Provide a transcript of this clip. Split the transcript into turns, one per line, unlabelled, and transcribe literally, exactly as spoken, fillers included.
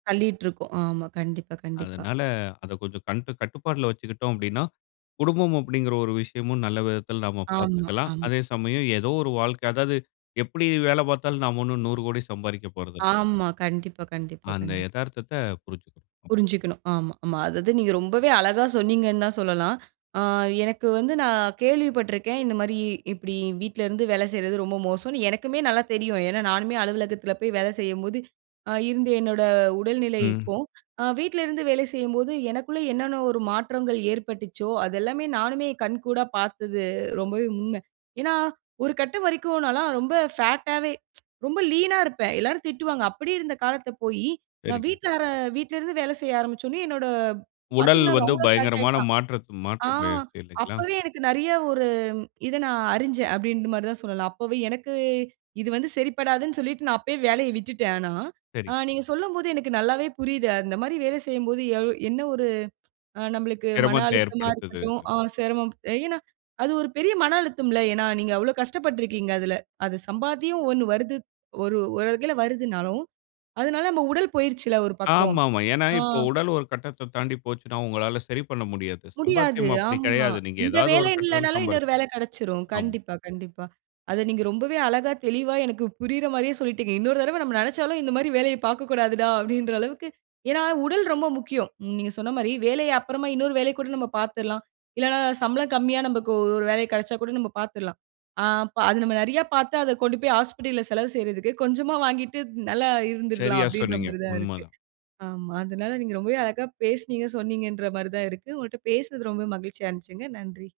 தள்ளிட்ருக்கோம். ஆமா, கண்டிப்பா கண்டிப்பா.
அதனால அத கொஞ்சம் கண்டு கட்டுப்பாட்ல வச்சுக்கிட்டோம் அப்டின்னா, குடும்பம் அப்டிங்கிற ஒரு விஷயமும் நல்ல விதத்துல நாம
ஆமா
பாத்துக்கலாம்.
ஆமா.
அதே சமயம் ஏதோ ஒரு வாழ்க்க அதாவது எப்டி வேல பாத்தாலும் நாம ஒண்ணும் நூறு கோடி சம்பாரிக்கப் போறதில்ல.
ஆமா. கண்டிப்பா கண்டிப்பா
அந்த
கண்டிப்பா.
எதார்த்தத்த புரிஞ்.
புரிஞ்சுக்கணும். ஆமா ஆமா. அதாவது நீங்க ரொம்பவே அழகா சொன்னீங்கன்னு தான் சொல்லலாம். ஆ எனக்கு வந்து நான் கேள்விப்பட்ருக்கேன், இந்த மாரி இப்டி வீட்லருந்து வேல செய்றது ரொம்ப மோசம்னு எனக்குமே நல்லா தெரியும். ஏன்னா நானுமே அலுவலகத்துல போய் வேலை செய்யும்போது, ஆ இருந்த என்னோட
ம்.
உடல்நிலைக்கும் ஆ வீட்லருந்து வேலை செய்யும்போது எனக்குள்ள என்னென்ன ஒரு மாற்றங்கள் ஏற்பட்டுச்சோ அது எல்லாமே நானுமே கண்கூடா பாத்தது ரொம்பவே உண்ம. ஏன்னா ஒரு கட்டம் வரைக்கும் நான்லாம் ரொம்ப ஃபேட்டா வே ரொம்ப லீனா இருப்ப. எல்லாரும் திட்டுவாங்க. அப்டி இருந்த காலத்த போய், நான்
சரிங்க.
வீட்டாரா வீட்லருந்து வேல செய்ய ஆரம்பிச்சோனே என்னோட
உடல்
பாத்தீங்கன்னா
வந்து
ரொம்ப ஃபேட்
பயங்கரமான
ஆயிட்டான்.
மாற்றத்த மாற்ற
ஆ
மாயிற்சி இல்லைங்களா?
அப்பவே எனக்கு நிறைய ஒரு இத நான் அறிஞ்சேன், அப்டிங்கிற மாரிதான் சொல்லலாம். அப்பவே எனக்கு இது வந்து சரிப்படாதுன்னு சொல்லிட்டு நான் அப்பவே வேலைய விட்டுட்டேன் ஆனா.
சரி.
ஆ நீங்க சொல்லும்போது எனக்கு நல்லாவே புரியுது, அந்த மாரி வேலை செய்யும்போது எ என்ன ஒரு ஆ நம்மளுக்கு மன
சிரமத்த
அழுத்தமா
ஏற்படுத்துது,
இருக்கட்டும்,
அது.
ஆ செரமம் ஏன்னா அது ஒரு பெரிய மன அழுத்தம்ல, ஏன்னா நீங்க அவ்ளோ கஷ்டப்பட்ருக்கீங்க அதுல. அது சம்பாத்தியம் ஒண்ணு வருது ஒரு ஒரு வகைல வருதுனாலும், அதனால நம்ம உடல் போயிருச்சுல ஒரு பக்கம்
ஆமாமா, ஏன்னா
ஆ.
இப்ப உடல் ஒரு கட்டத்த தாண்டி போச்சுன்னா, உங்களால சரி பண்ண முடியாது.
முடியாது
சம்பாத்தியம் அப்டி
ஆமா,
கெடையாது. நீங்க
இந்த
ஏதாவது
வேலை
ஒரு கட்டதில
இல்லனாலும்
சம்பா
இன்னொரு வேல கெடச்சிரும்
ஆமா.
கண்டிப்பா கண்டிப்பா. அத நீங்க ரொம்பவே அழகா தெளிவா எனக்கு புரியிற மாரியே சொல்லிட்டீங்க. இன்னொரு தடவ நம்ம நெனச்சாலும் இந்த மாரி வேலைய பாக்கக்கூடாதுடா அப்படீன்ற அளவுக்கு ஏன்னா உடல் ரொம்ப முக்கியம். நீங்க சொன்ன மாரி வேலைய அப்புறமா இன்னொரு வேலைக் கூட நம்ம பாத்திரலாம். இல்லன்னா சம்பளம் கம்மியா நமக்கு ஒரு வேலை கெடச்சா கூட நம்ம பாத்ரலாம். அ அப்ப நம்ம நிறைய பாத்து அத கொண்டு போய் ஹாஸ்பிடல்ல செலவு செய்றதுக்கு, கொஞ்சமா வாங்கிட்டு நல்லா இருந்துரலாம்
சரியா,
அப்டின்ற
சொன்னீங்க
மாரிதான் இருக்கு
உண்மதான்.
ஆமா, அதனால நீங்க ரொம்பவே அழகா பேசினீங்க, சொன்னீங்கன்ற மாரிதான் இருக்கு. உங்ககிட்ட பேசினது ரொம்ப மகிழ்ச்சியா இருந்துச்சுங்க, நன்றி.